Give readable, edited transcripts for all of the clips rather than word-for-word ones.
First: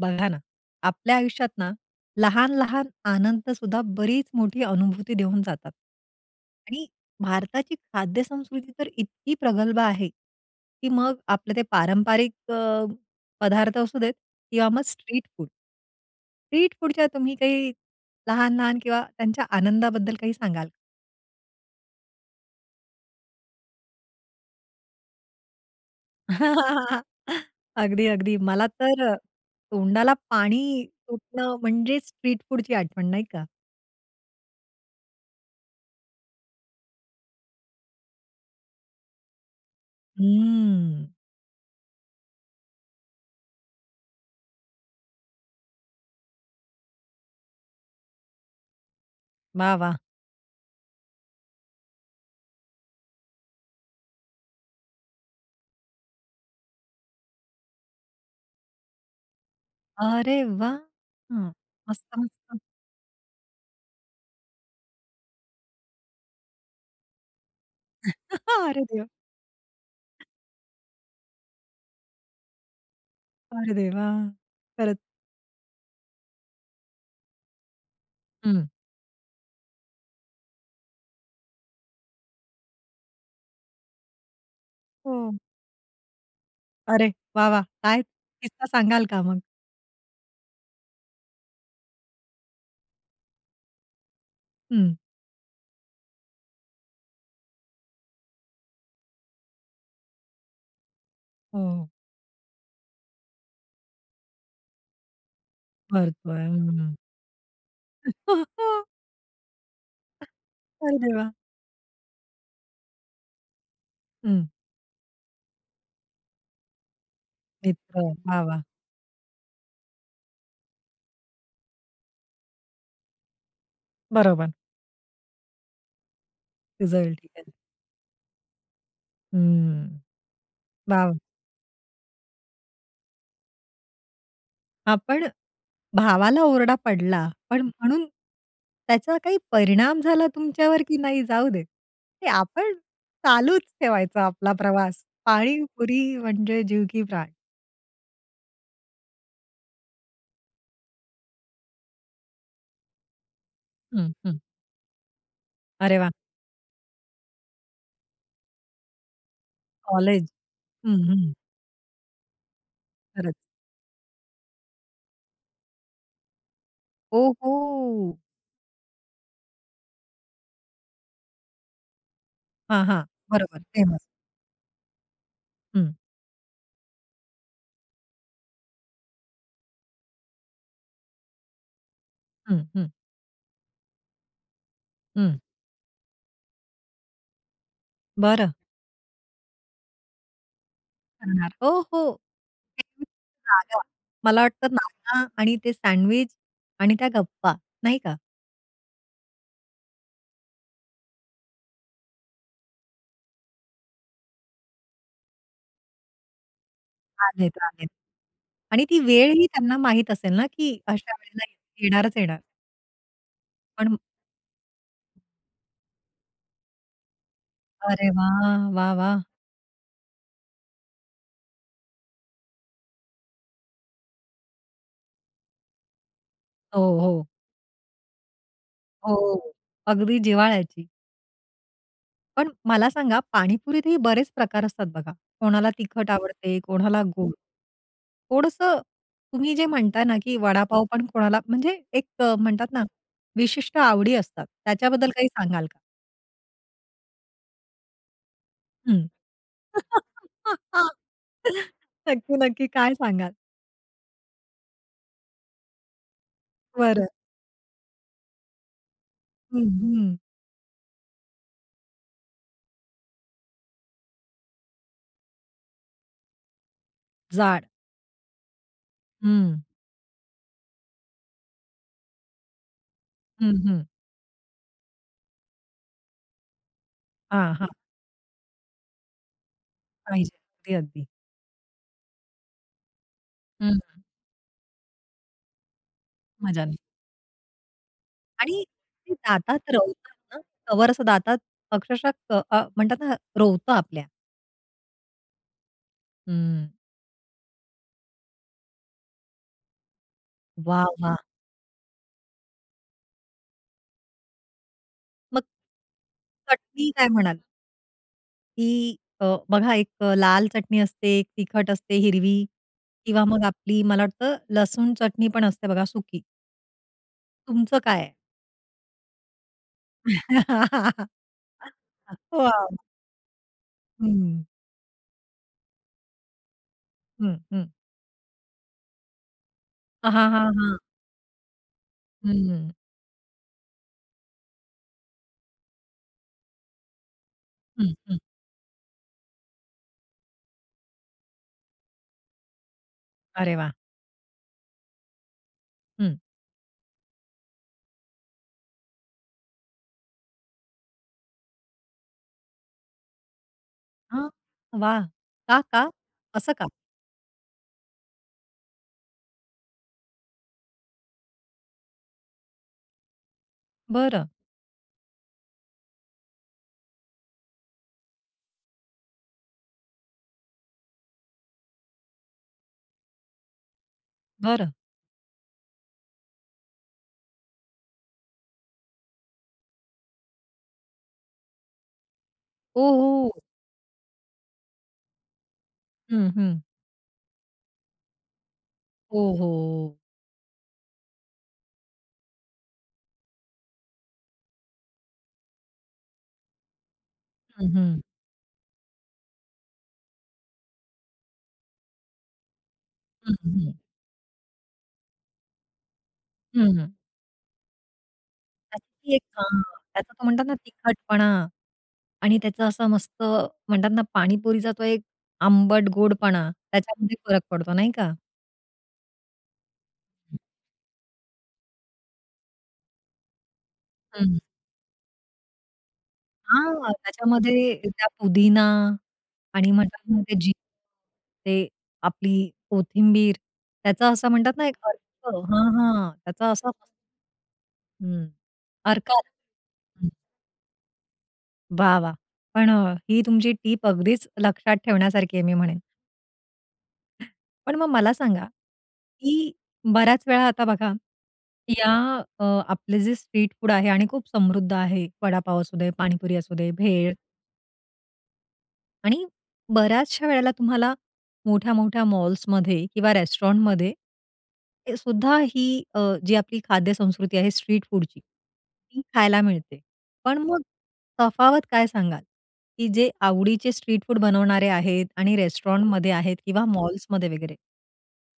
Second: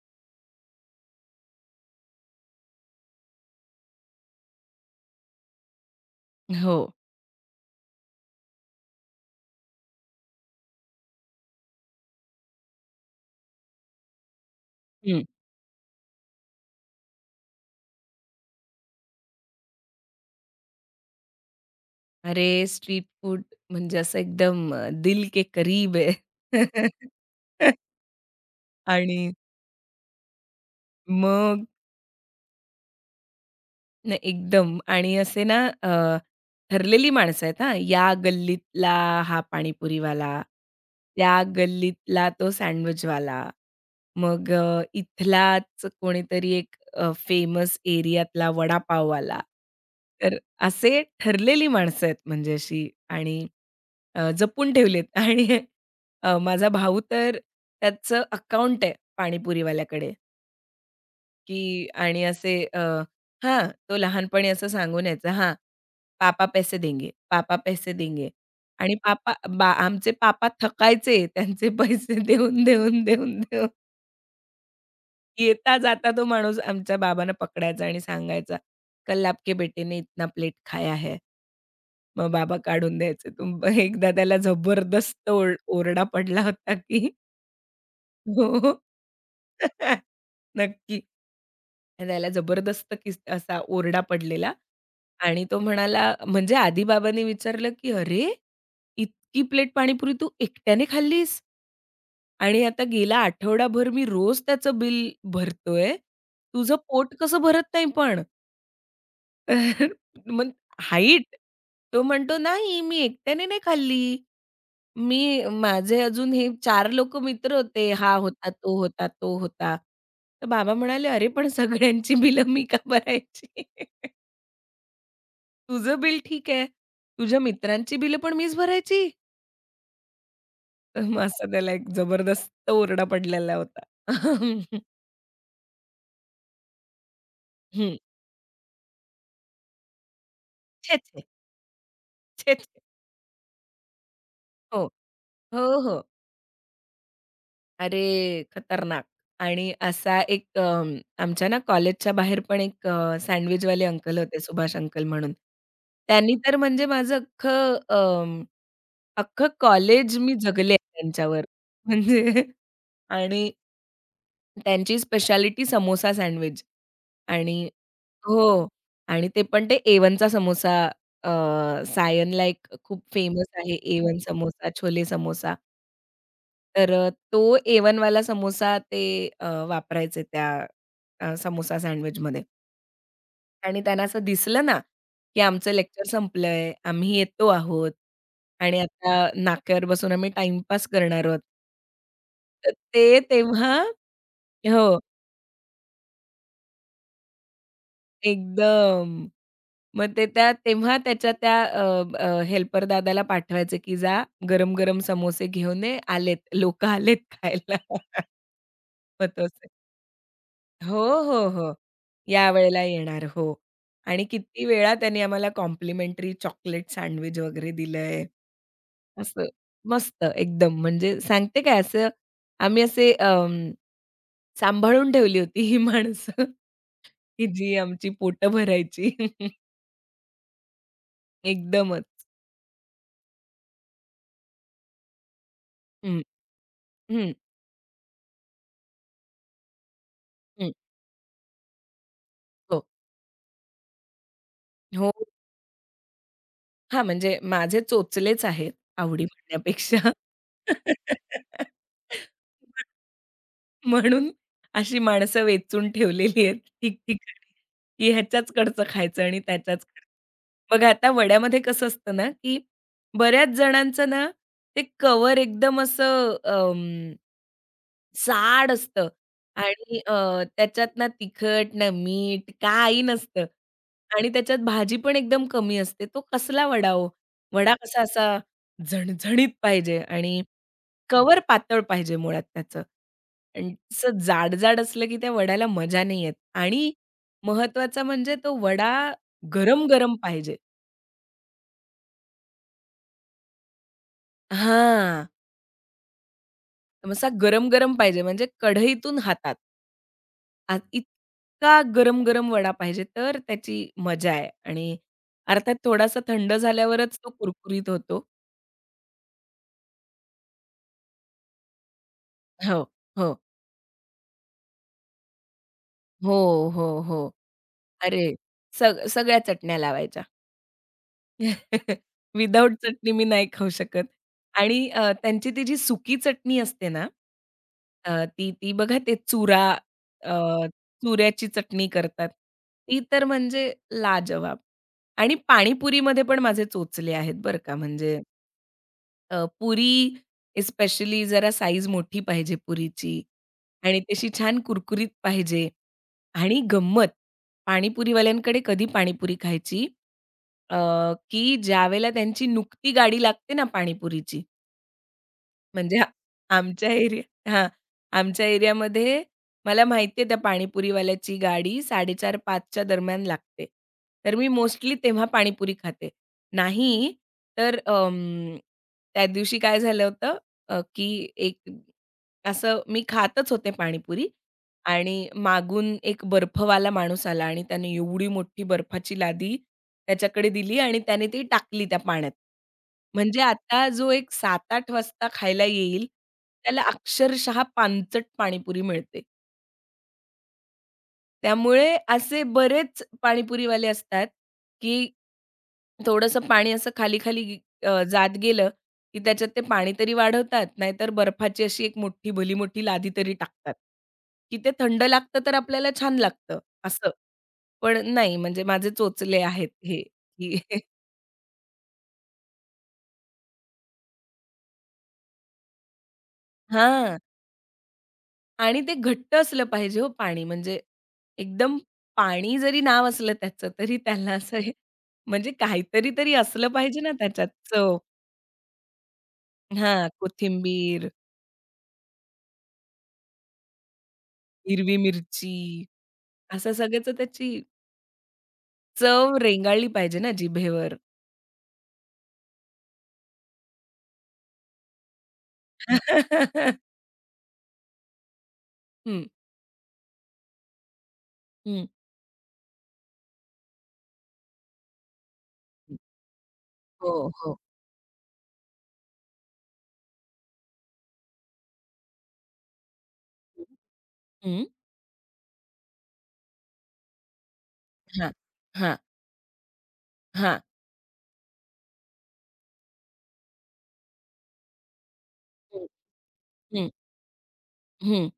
बघा ना, आपल्या आयुष्यात ना, लहान-लहान आनंदसुद्धा बरीच मोठी अनुभूती देऊन जातात. हो. आणि भारताची खाद्यसंस्कृती तर इतकी प्रगल्भ आहे, की मग आपले ते पारंपरिक पदार्थ असू देत किंवा मग हं. Street food. स्ट्रीट फूडच्या तुम्ही काही लहान-लहान किंवा त्यांच्या आनंदाबद्दल काही सांगाल? का? अरे, स्ट्रीट फूड म्हणजे असं एकदम दिल के करीब है. अगदी, अगदी. मला तर आणि तोंडाला पाणी सुटणं मग म्हणजे स्ट्रीट फूडची आठवण, नाही का? नाही, एकदम आणि असे ना ठरलेली माणसं आहेत हां. या गल्लीतला हा पाणीपुरीवाला, हम्म. त्या गल्लीतला तो सँडविचवाला. मग इथलाच कोणीतरी एक फेमस एरियातला वडापाववाला. वाह, वाह! तर असे ठरलेली माणसं आहेत म्हणजे अशी आणि जपून ठेवलेत आणि माझा भाऊ तर त्याचं अकाउंट आहे पाणीपुरीवाल्याकडे. अरे वाह! हं. की मस्त, आणि असे मस्त. हां, तो लहानपणी असं सांगून यायचा, हां, "पापा पैसे देंगे, पापा पैसे देंगे." अरे आणि देवा! पापा बा आमचे पापा थकायचे त्यांचे पैसे देऊन, देऊन, देऊन, देऊन. अरे देवा! खरंच. येता जाता तो माणूस आमच्या बाबांना पकडायचा आणि सांगायचा, हं. "कल आपके बेटे ने इतना प्लेट खाया है." मग बाबा काढून द्यायचे. तुम एकदा त्याला हो. जबरदस्त ओरडा पडला होता की अरे वाह, वाह! काय किस्सा हो. सांगाल का मग? नक्की. आणि त्याला जबरदस्त असा ओरडा पडलेला. हं. आणि तो म्हणाला म्हणजे आधी बाबांनी विचारलं, की "अरे, इतकी प्लेट पाणीपुरी तू एकट्याने खाल्लीस? हो. आणि आता गेला आठवडाभर मी रोज त्याचं बिल भरतोय. भरतोय. तुझं हं. पोट कसं भरत नाही पण?" तर मग अरे देवा! हाईट. तो म्हणतो, "नाही, मी एकट्याने नाही खाल्ली. हं. मी माझे अजून हे 4 लोकं मित्र होते. मित्र. हा वाह, होता, वाह! तो होता, तो होता." तर बाबा म्हणाले, "अरे, पण सगळ्यांची बिलं मी का भरायची?" बरोबर. तुझं बिल ठीक आहे. रिझल्ट. ठीक तुझ्या आहे. मित्रांची बिलं पण मीच भरायची?" हं. तर वाह! मग असा त्याला एक जबरदस्त ओरडा पडलेला होता. आपण भावाला ओरडा पडला, पण हं. म्हणून त्याचा काही परिणाम झाला तुमच्यावर की छे! नाही छे! जाऊ दे. ते छे! छे! आपण चालूच ठेवायचा आपला हो. प्रवास. हो, हो. पाणीपुरी म्हणजे जीव की प्राण. अरे खतरनाक. आणि असा एक आमच्या ना कॉलेजच्या बाहेर पण एक सँडविचवाले हं, अंकल हं. होते सुभाष अंकल म्हणून. अरे वाह! त्यांनी तर म्हणजे माझं अख्खं अ अख्खं कॉलेज कॉलेज. मी जगले हं, हं. त्यांच्यावर. म्हणजे खरंच. आणि त्यांची स्पेशालिटी समोसा सँडविच हो, आणि हो. हो. आणि ते पण ते A1चा समोसा अ, सायनला एक हां, खूप हां. फेमस बरोबर. आहे फेमस. A1 समोसा, छोले समोसा. हं, तर तो A1वाला समोसा ते वापरायचे त्या समोसा सँडविचमध्ये. हं, हं, आणि त्यांना असं दिसलं ना, हं. की आमचं लेक्चर संपलंय, आम्ही येतो आहोत बरं. आणि आता नाक्यावर बसून आम्ही टाईमपास करणार आहोत. करणार. हो, हो. तर ते तेव्हा जागा. मला वाटतं हो, नाना आणि ते सँडविच आणि त्या गप्पा नाही का? एकदम. मग ते त्या तेव्हा त्याच्या त्या हेल्पर दादाला पाठवायचे, की जा गरम-गरम समोसे घेऊन ये, आलेत, लोकं आलेत आलेत, खायला. आलेत. आणि ती मग वेळ तो ही असे त्यांना माहीत असेल ना, की हो, अशा वेळेला हो, हो. येणारच येणार. यावेळेला येणार. हो. पण आणि किती वेळा त्यांनी आम्हाला कॉम्प्लिमेंटरी चॉकलेट सँडविच वगैरे अरे दिलंय. वाह! वाह! वाह! असं मस्त एकदम म्हणजे सांगते काय असं आम्ही असे सांभाळून ठेवली होती ही माणसं हो, हो. की जी आमची पोटं भरायची. हो. हो. अगदी जिव्हाळ्याची. एकदमच. पण मला सांगा पाणीपुरीतही बरेच प्रकार असतात बघा. कोणाला तिखट हं, आवडते, कोणाला गोड. हं, थोडंसं तुम्ही जे म्हणताय ना, की हं. वडापाव पण कोणाला म्हणजे म्हणतात ना, हो, विशिष्ट आवडी असतात. त्याच्याबद्दल हो. काही सांगाल का? हां, म्हणजे माझे चोचलेच आहेत हं. आवडी म्हणण्यापेक्षा. नक्की, नक्की. काय सांगाल? म्हणून अशी माणसं वेचून ठेवलेली आहेत बरं. ठिकठिकाणी, की ह्याच्याच कडचं खायचं आणि हं, त्याच्याच कडचं. हं. बघा आता वड्यामध्ये कसं असतं ना, की बऱ्याच जणांचं ना, ते कवर एकदम असं जाड. जाड असतं हं. आणि त्याच्यात ना तिखट, ना मीठ काही नसतं हं, हं. आणि त्याच्यात भाजी पण एकदम कमी असते. तो कसला वडा हो? हां, हां. वडा कसा असा झणझणीत पाहिजे पाहिजे. आणि अगदी, अगदी. कव्हर पातळ पाहिजे मुळात त्याचं. आणि हं, असं जाड-जाड असलं की त्या वड्याला मजा नाही येत मजाने. आणि महत्वाचं म्हणजे तो आणि वडा ते दातात रवतात गरम-गरम ना, पाहिजे. कव्हर असं दातात अक्षरशः म्हणतात ना, रोवतं आपल्या. हां. हं. असा गरम-गरम पाहिजे म्हणजे कढईतून हातात. आ वाह! वाह! इतका गरम-गरम वडा पाहिजे तर त्याची मजा आहे आणि मग अर्थात थोडासा थंड चटणी काय झाल्यावरच तो म्हणाल? कुरकुरीत होतो. की बघा लाल चटणी असते, एक तिखट असते हिरवी हो, किंवा हो. मग आपली मला वाटतं लसूण चटणी पण असते बघा सुकी. हो, हो, हो. तुमचं काय आहे? अरे, सगळ्या चटण्या लावायच्या. वॉव! विदाऊट चटणी मी नाही खाऊ शकत हं, आणि त्यांची ती जी सुकी चटणी असते ना, हं, हं. अ, ती ती बघा ते चुरा हां, हां, अ, हां. चुऱ्याची चटणी करतात. हं, हं. ती तर म्हणजे लाजवाब आणि पाणीपुरीमध्ये पण माझे चोचले आहेत बरं का. हं, म्हणजे पुरी स्पेशली जरा साईज मोठी पाहिजे पुरीची अरे वाह! आणि तशी छान कुरकुरीत पाहिजे आणि गंमत, पाणीपुरीवाल्यांकडे कधी पाणीपुरी खायची अ, की ज्यावेळेला त्यांची नुकती गाडी लागते ना हां. पाणीपुरीची, वाह! का, का? म्हणजे आ- असं का? आमच्या एरिया हां, आमच्या एरियामध्ये मला माहिती आहे त्या पाणीपुरीवाल्याची गाडी 4:30-5:00 च्या दरम्यान लागते. बरं, तर मी मोस्टली तेव्हा पाणीपुरी खाते. नाही तर त्या दिवशी काय झालं होतं की एक असं मी खातच होते पाणीपुरी बरं. आणि मागून एक बर्फवाला माणूस आला आणि त्याने एवढी मोठी बर्फाची लादी त्याच्याकडे दिली आणि त्याने ती टाकली त्या पाण्यात. ओ, म्हणजे हो. आता जो एक 7-8 वाजता खायला येईल, हं, हं. त्याला अक्षरशः पानचट पाणीपुरी मिळते. हो, हो. त्यामुळे असे बरेच पाणीपुरीवाले असतात, की थोडंसं पाणी असं खाली-खाली हं, हं. जात गेलं, की त्याच्यात ते पाणी तरी वाढवतात, नाहीतर बर्फाची अशी एक मोठी भली मोठी लादी तरी हं, हं. टाकतात, की ते थंड लागतं तर आपल्याला छान लागतं हं, हं. असं. पण नाही म्हणजे त्याची माझे ती एक चोचले हां, आहेत हे, त्याचा तो म्हणतात ना की तिखटपणा आणि त्याचं असं मस्त म्हणतात ना पाणीपुरीचा तो एक आंबट गोडपणा त्याच्यामध्ये हां. फरक पडतो नाही का? आणि ते घट्ट असलं पाहिजे हो पाणी म्हणजे एकदम पाणी जरी नाव असलं त्याचं तरी त्याला हं. असं हे म्हणजे काहीतरी तरी असलं हां, पाहिजे ना त्याच्यात त्याच्यामध्ये चव. त्या पुदिना आणि म्हणतात हां, ना ते जी कोथिंबीर, ते आपली कोथिंबीर त्याचा असं म्हणतात ना एक हिरवी अर्क मिरची हां, हां. त्याचा असा असं सगळ्याचं त्याची हं. अर्कात. चव रेंगाळली हं. पाहिजे ना जिभेवर. वाह! वाह! पण ही तुमची टिप अगदीच लक्षात ठेवण्यासारखी आहे मी म्हणेन. पण मग मला सांगा, हं, की बऱ्याच वेळा आता बघा, हं. या अ, आपले जे स्ट्रीट फूड आहे आणि खूप समृद्ध आहे. वडापाव असू दे, पाणीपुरी असू दे, हो, भेळ हो. आणि बऱ्याचशा वेळेला तुम्हाला मोठ्या-मोठ्या मॉल्समध्ये किंवा रेस्टॉरंटमध्ये हं. ए सुद्धा ही अ, जी आपली खाद्यसंस्कृती आहे स्ट्रीट फूडची, हां, हां, ती खायला मिळते. पण हां. मग तफावत काय सांगाल? की जे आवडीचे स्ट्रीट फूड बनवणारे आहेत आणि हं, रेस्टॉरंटमध्ये आहेत किंवा हं, मॉल्समध्ये वगैरे. हं,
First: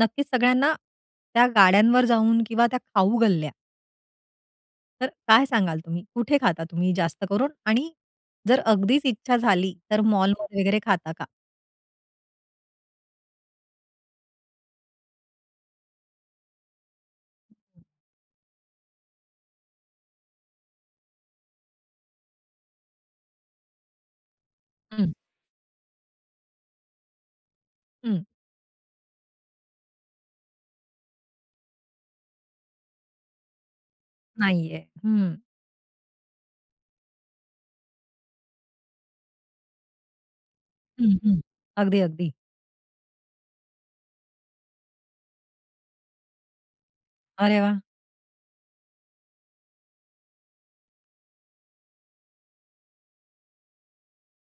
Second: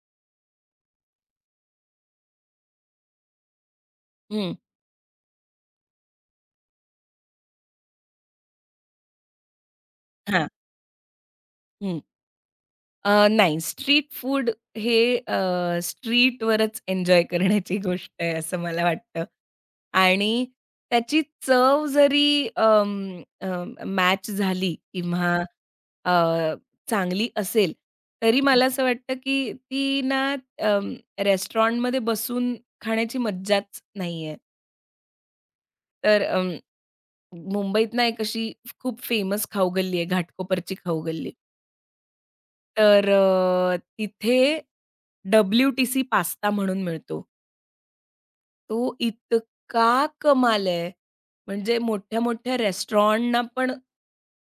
नक्कीच सगळ्यांना त्या गाड्यांवर जाऊन किंवा त्या खाऊ गल्ल्या, हं. तर काय सांगाल तुम्ही? कुठे खाता तुम्ही जास्त करून? आणि जर अगदीच इच्छा झाली, तर हां, मॉलमध्ये वगैरे खाता का? हं. नाही स्ट्रीट फूड हे स्ट्रीटवरच एन्जॉय करण्याची गोष्ट आहे असं मला वाटतं. आणि त्याची चव जरी अं, अं, मॅच झाली किंवा अ, चांगली असेल, हं. तरी हं. मला असं वाटतं, की ती ना अं, रेस्टॉरंटमध्ये बसून खाण्याची मज्जाच नाहीये. नाहीये. हं. तर मुंबईत ना एक अशी खूप फेमस खाऊगल्ली आहे, घाटकोपरची हं, खाऊगल्ली. हं. अगदी, अगदी. तर तिथे डब्ल्यूटीसी पास्ता म्हणून मिळतो. अरे वाह! तो इतका कमाल आहे. म्हणजे मोठ्या-मोठ्या रेस्टॉरंटना पण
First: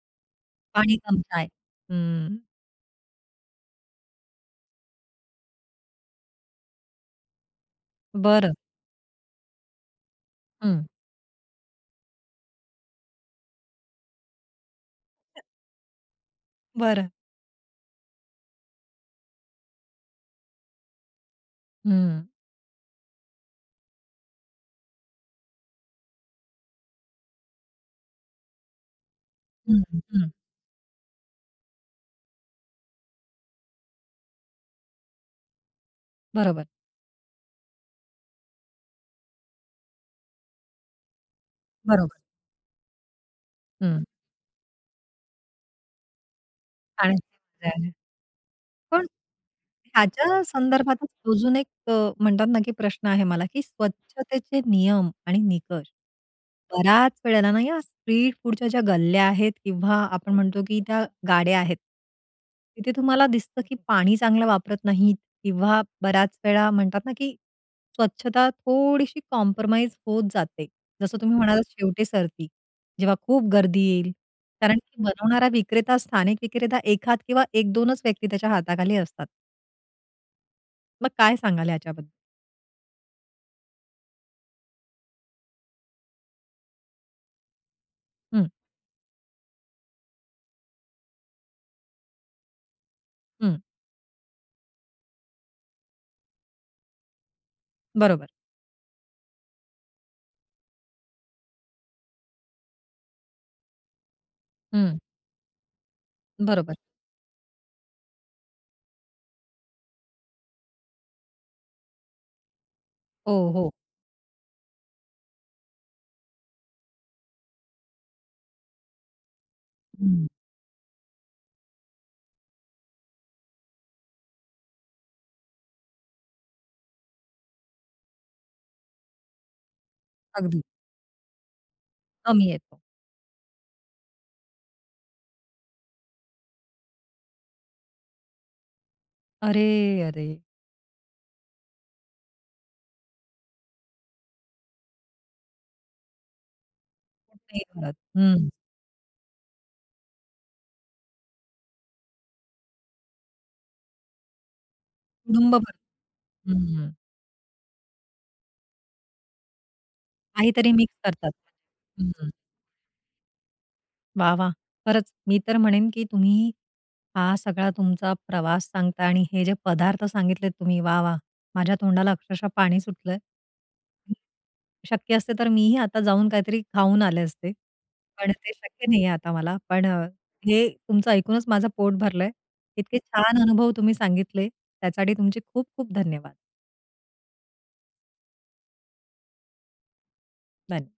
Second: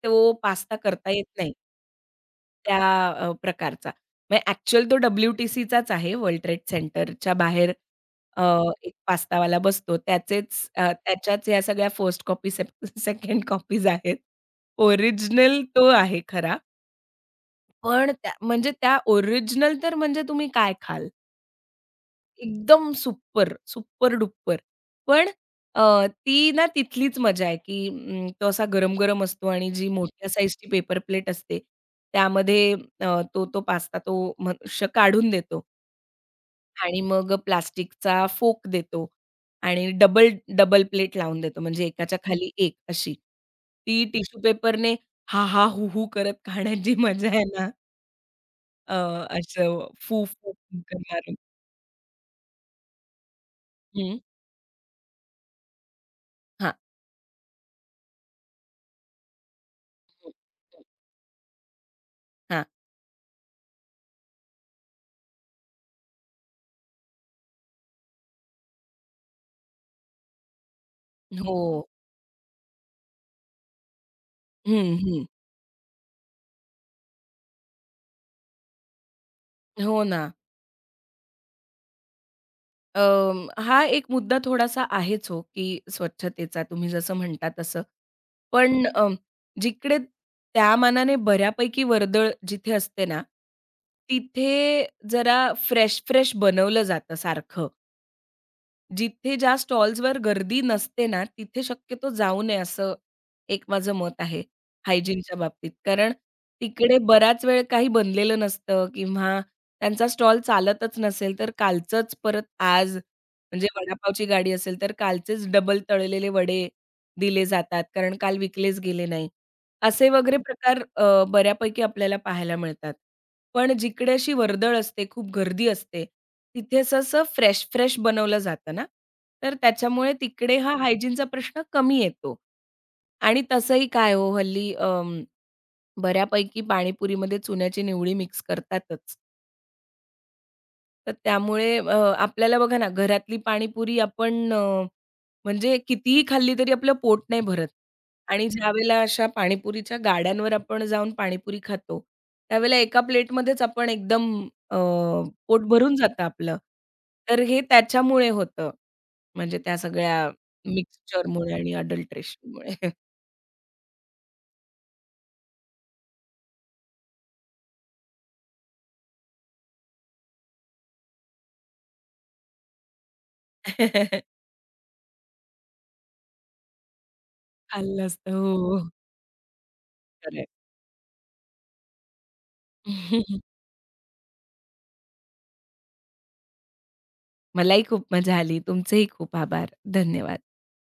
तो पास्ता पाणी करता येत टंचाई. नाही, हं. त्या प्रकारचा. म्हणजे ॲक्चुअल तो डब्ल्यूटीसीचाच आहे, वर्ल्ड ट्रेड सेंटरच्या बाहेर अ, बरं. एक पास्तावाला बसतो. त्याचेच हं. त्याच्याच या सगळ्या फर्स्ट कॉपी, सेकंड कॉपीज आहेत. ओरिजिनल तो आहे खरा. बरं. पण त्या म्हणजे त्या ओरिजिनल तर म्हणजे तुम्ही काय खाल? हं. एकदम सुपर, सुपर-डुपर. पण ती ना तिथलीच मजा आहे, की तो असा गरम-गरम असतो आणि हं, जी मोठ्या हं. साइजची पेपर प्लेट असते, त्यामध्ये तो तो पास्ता तो मनुष्य काढून देतो बरोबर, आणि मग प्लास्टिकचा फोक देतो आणि डबल डबल प्लेट लावून देतो, म्हणजे एकाच्या बरोबर. खाली एक अशी. ती हं. टिश्यू पेपरने हा-हा, हू-हू करत खाण्याची मजा पाण्याची आहे ना, टंचाई आहे. अ, पण असं ह्याच्या फू-फू संदर्भातच करणारं. अजून एक, म्हणतात ना, की प्रश्न आहे मला, की हं. स्वच्छतेचे नियम आणि निकष. हां. बऱ्याच वेळेला ना, या स्ट्रीट फूडच्या ज्या गल्ल्या आहेत किंवा हं, आपण म्हणतो, की हं. त्या गाड्या आहेत, हां. तिथे तुम्हाला दिसतं, की पाणी चांगलं वापरत नाहीत किंवा बऱ्याच वेळा म्हणतात ना, की स्वच्छता थोडीशी कॉम्प्रोमाईज होत जाते. जसं तुम्ही हो. म्हणालात शेवटे सरती, जेव्हा खूप गर्दी येईल. कारण हं, की हं. बनवणारा विक्रेता, स्थानिक विक्रेता, 1 किंवा 1-2च व्यक्ती त्याच्या हाताखाली असतात. हो ना. मग काय सांगाल याच्याबद्दल? हा एक मुद्दा थोडासा आहेच हो, की स्वच्छतेचा तुम्ही जसं म्हणता तसं. हं, पण जिकडे त्या मानाने बऱ्यापैकी वर्दळ जिथे असते ना, हं. तिथे जरा फ्रेश-फ्रेश बनवलं जातं सारखं. बरोबर. जिथे ज्या स्टॉल्सवर गर्दी नसते ना, तिथे शक्यतो जाऊ नये असं एक माझं मत आहे हं, हायजीनच्या बाबतीत. कारण बरोबर. तिकडे बराच वेळ काही बनलेलं नसतं किंवा त्यांचा स्टॉल चालतच नसेल, तर कालचंच परत आज हो, म्हणजे हो. वडापावची गाडी असेल, तर कालचेच डबल तळलेले वडे दिले जातात, कारण काल विकलेच गेले नाही. असे हं. वगैरे प्रकार बऱ्यापैकी आपल्याला पाहायला मिळतात. पण जिकडे अशी वर्दळ असते, खूप गर्दी असते, तिथे असं फ्रेश-फ्रेश बनवलं जातं ना, तर त्याच्यामुळे तिकडे अगदी. हा हायजीनचा प्रश्न कमी येतो. कमी येतो. आणि तसंही काय हो हल्ली बऱ्यापैकी पाणीपुरीमध्ये चुन्याची निवडी मिक्स करतातच. अरे, अरे! तर त्यामुळे आपल्याला बघा ना, घरातली पाणीपुरी आपण म्हणजे कितीही खाल्ली तरी आपलं पोट पोट नाही नाही भरत भरत. आणि हं. ज्यावेळेला अशा पाणीपुरीच्या गाड्यांवर आपण जाऊन पाणीपुरी खातो, त्यावेळेला एका प्लेटमध्येच आपण एकदम अ, कुटुंब पोट भरून भरतं. जातं आपलं. हं. तर हे त्याच्यामुळे होतं. म्हणजे त्या सगळ्या काहीतरी मिक्स करतात. मिक्सचरमुळे आणि हं. अडल्ट्रेशनमुळे. वाह! वाह! खरंच मी तर म्हणेन, की तुम्ही हा सगळा तुमचा प्रवास सांगता आणि हे जे पदार्थ सांगितलेत तुम्ही, वाह! वाह! माझ्या तोंडाला अक्षरशः पाणी सुटलंय. शक्य असते तर मीही आता जाऊन काहीतरी खाऊन आले असते. खाल्लं असतं. पण ते हो. शक्य नाहीये आता मला. पण खरंय. हे तुमचं ऐकूनच माझं पोट भरलंय. इतके छान अनुभव तुम्ही सांगितले त्यासाठी तुमचे खूप खूप धन्यवाद. मलाही खूप मजा आली. तुमचेही खूप आभार. धन्यवाद. धन्य